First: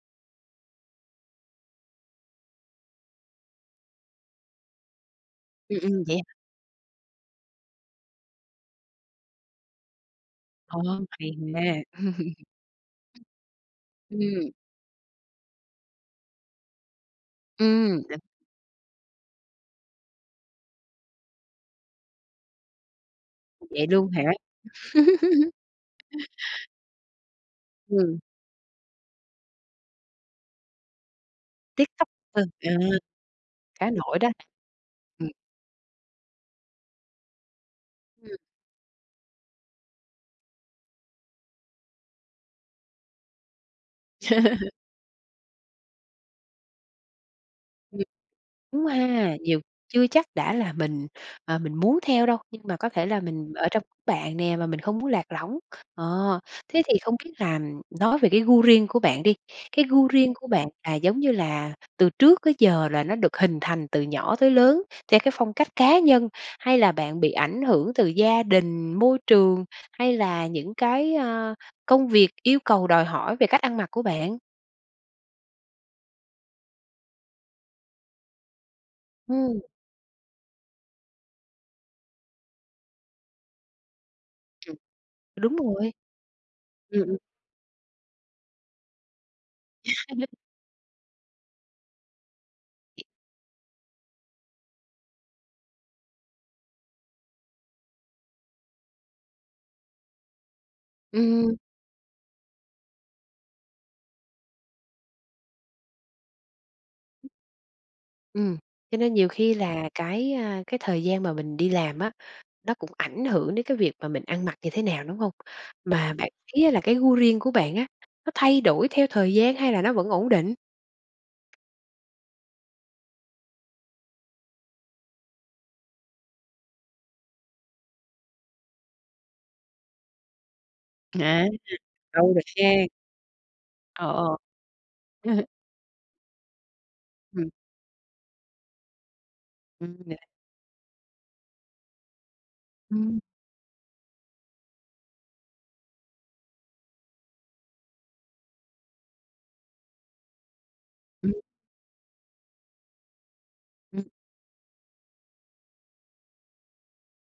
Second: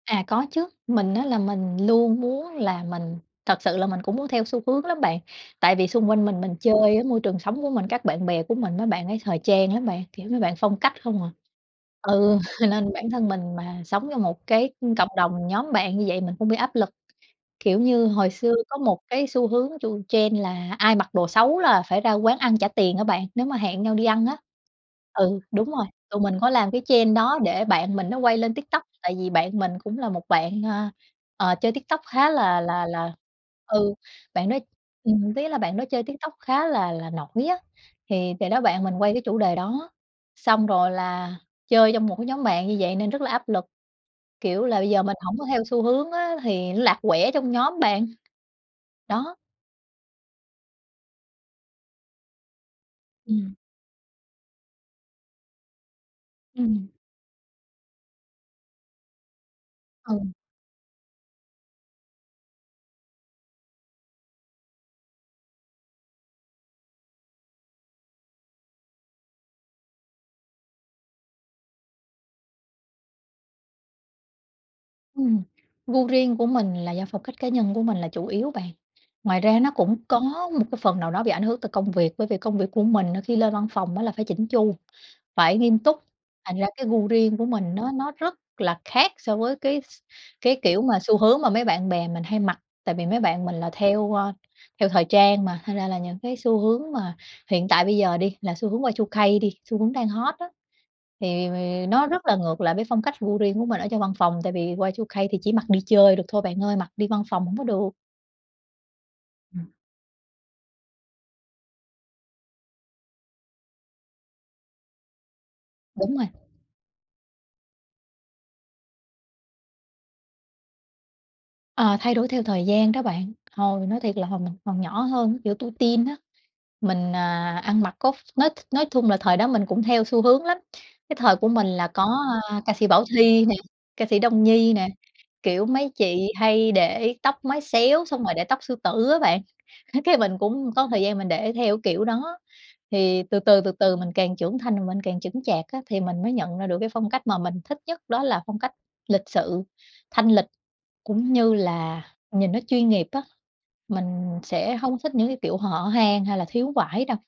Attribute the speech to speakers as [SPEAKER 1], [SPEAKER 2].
[SPEAKER 1] À, có chứ, mình á là mình luôn muốn là mình thật sự là mình cũng muốn theo xu hướng lắm bạn tại
[SPEAKER 2] Ừm,
[SPEAKER 1] vì
[SPEAKER 2] ừm,
[SPEAKER 1] xung
[SPEAKER 2] vậy
[SPEAKER 1] quanh
[SPEAKER 2] h
[SPEAKER 1] mình mình chơi á, môi trường sống của mình các bạn bè của mình mấy bạn ấy thời trang lắm bạn, kiểu, mấy bạn phong
[SPEAKER 2] Ồ,
[SPEAKER 1] cách không à
[SPEAKER 2] hay ha!
[SPEAKER 1] ừ, nên bản thân mình mà sống trong một
[SPEAKER 2] Ừm.
[SPEAKER 1] cái, ưm, cộng đồng nhóm bạn như vậy mình cũng bị áp lực, kiểu
[SPEAKER 2] Ừm,
[SPEAKER 1] như,
[SPEAKER 2] đ
[SPEAKER 1] hồi xưa có 1 cái xu hướng chu trend là ai mặc đồ xấu là phải ra quán ăn trả tiền á bạn, nếu mà hẹn
[SPEAKER 2] Vậy
[SPEAKER 1] nhau đi
[SPEAKER 2] luôn hả?
[SPEAKER 1] ăn á. Ừ, đúng rồi, tụi mình có làm cái trend đó để bạn mình nó
[SPEAKER 2] Ừm.
[SPEAKER 1] quay lên TikTok tại vì bạn mình cũng là một bạn, ờ, ờ, chơi TikTok
[SPEAKER 2] TikTok,
[SPEAKER 1] khá
[SPEAKER 2] ờ,
[SPEAKER 1] là
[SPEAKER 2] à,
[SPEAKER 1] là là
[SPEAKER 2] khá
[SPEAKER 1] ừ,
[SPEAKER 2] nổi đó
[SPEAKER 1] bạn đó
[SPEAKER 2] b ừm.
[SPEAKER 1] ừm, ý là bạn đó chơi TikTok khá là là nổi á
[SPEAKER 2] Ừm.
[SPEAKER 1] thì thì đó, bạn mình quay cái chủ đề đó xong rồi là chơi trong 1 cái nhóm bạn như vậy nên rất là áp lực, kiểu là, bây giờ mình hổng có theo xu hướng á thì nó lạc quẻ trong nhóm
[SPEAKER 2] Ừm,
[SPEAKER 1] bạn,
[SPEAKER 2] đúng
[SPEAKER 1] đó.
[SPEAKER 2] ha, nhiều chưa chắc đã là mình, ờ, mình muốn theo đâu nhưng mà có thể là mình
[SPEAKER 1] Ừm.
[SPEAKER 2] ở trong đám bạn nè mà mình không muốn lạc lõng, kh ờ, thế
[SPEAKER 1] Ừm.
[SPEAKER 2] thì không biết là nói về cái gu riêng của bạn đi, cái gu
[SPEAKER 1] Ừ.
[SPEAKER 2] riêng của bạn là giống như là từ trước tới giờ là nó được hình thành từ nhỏ tới lớn theo cái phong cách cá nhân hay là bạn bị ảnh hưởng từ gia đình, môi trường hay là những cái, ơ, công việc yêu cầu đòi hỏi về cách ăn mặc của bạn?
[SPEAKER 1] Ừm, gu riêng của mình là do phong cách cá nhân của mình là chủ yếu bạn. Ngoài ra
[SPEAKER 2] Ừm.
[SPEAKER 1] nó cũng có một cái phần nào đó bị ảnh hưởng từ công việc bởi vì công việc của mình á khi lên văn phòng á là phải chỉn chu,
[SPEAKER 2] Ừm, đúng
[SPEAKER 1] phải nghiêm
[SPEAKER 2] rồi.
[SPEAKER 1] túc, thành ra cái
[SPEAKER 2] Ừm,
[SPEAKER 1] gu
[SPEAKER 2] ừm.
[SPEAKER 1] riêng của mình nó nó rất là khác so với cái s cái kiểu mà xu hướng mà mấy bạn bè mình hay mặc, tại vì mấy bạn mình là theo, ơ, theo thời trang mà thành ra là những cái xu hướng mà hiện tại bây giờ đi là xu hướng Y2K đi xu hướng đang hot á thì vì
[SPEAKER 2] Ừm.
[SPEAKER 1] vì nó rất là ngược lại với phong cách gu riêng của mình ở trong văn phòng tại vì Y2K thì chỉ mặc đi chơi được thôi bạn ơi, mặc đi văn
[SPEAKER 2] Ưm.
[SPEAKER 1] phòng hổng có được.
[SPEAKER 2] Ừm, cho nên nhiều khi
[SPEAKER 1] Ừm.
[SPEAKER 2] là cái, a, cái thời gian mà mình đi làm á, nó cũng ảnh hưởng đến cái việc mà mình ăn mặc như thế nào, đúng hông? Mà
[SPEAKER 1] Đúng rồi.
[SPEAKER 2] bạn thấy là cái gu riêng của bạn á nó thay đổi theo thời gian hay là nó vẫn ổn định?
[SPEAKER 1] Ờ, thay đổi theo thời gian đó bạn, hồi nói thiệt là hồi mình còn nhỏ hơn kiểu tuổi teen á mình, à, ăn mặc có ph nói nói thun là thời đó mình cũng theo xu hướng lắm, cái thời
[SPEAKER 2] À,
[SPEAKER 1] của mình là có,
[SPEAKER 2] lâu rồi
[SPEAKER 1] à, ca
[SPEAKER 2] khê.
[SPEAKER 1] sĩ Bảo Thy nè, ca
[SPEAKER 2] Ờ,
[SPEAKER 1] sĩ
[SPEAKER 2] ờ.
[SPEAKER 1] Đông Nhi nè, kiểu, mấy chị hay để tóc
[SPEAKER 2] Ừm.
[SPEAKER 1] mái xéo xong rồi để tóc sư tử á bạn,
[SPEAKER 2] Ừm,
[SPEAKER 1] á,
[SPEAKER 2] n
[SPEAKER 1] cái mình cũng có thời gian mình để theo cái kiểu kiểu đó
[SPEAKER 2] Ừm.
[SPEAKER 1] thì từ từ, từ từ mình càng trưởng thành mà mình càng chững chạc á thì mình mới nhận ra được cái phong cách mà mình thích nhất đó là phong cách lịch sự, thanh lịch
[SPEAKER 2] Ừm.
[SPEAKER 1] cũng như là nhìn nó chuyên nghiệp á,
[SPEAKER 2] Ừm.
[SPEAKER 1] mình sẽ hông thích những cái kiểu hở hang hay là thiếu vải đâu.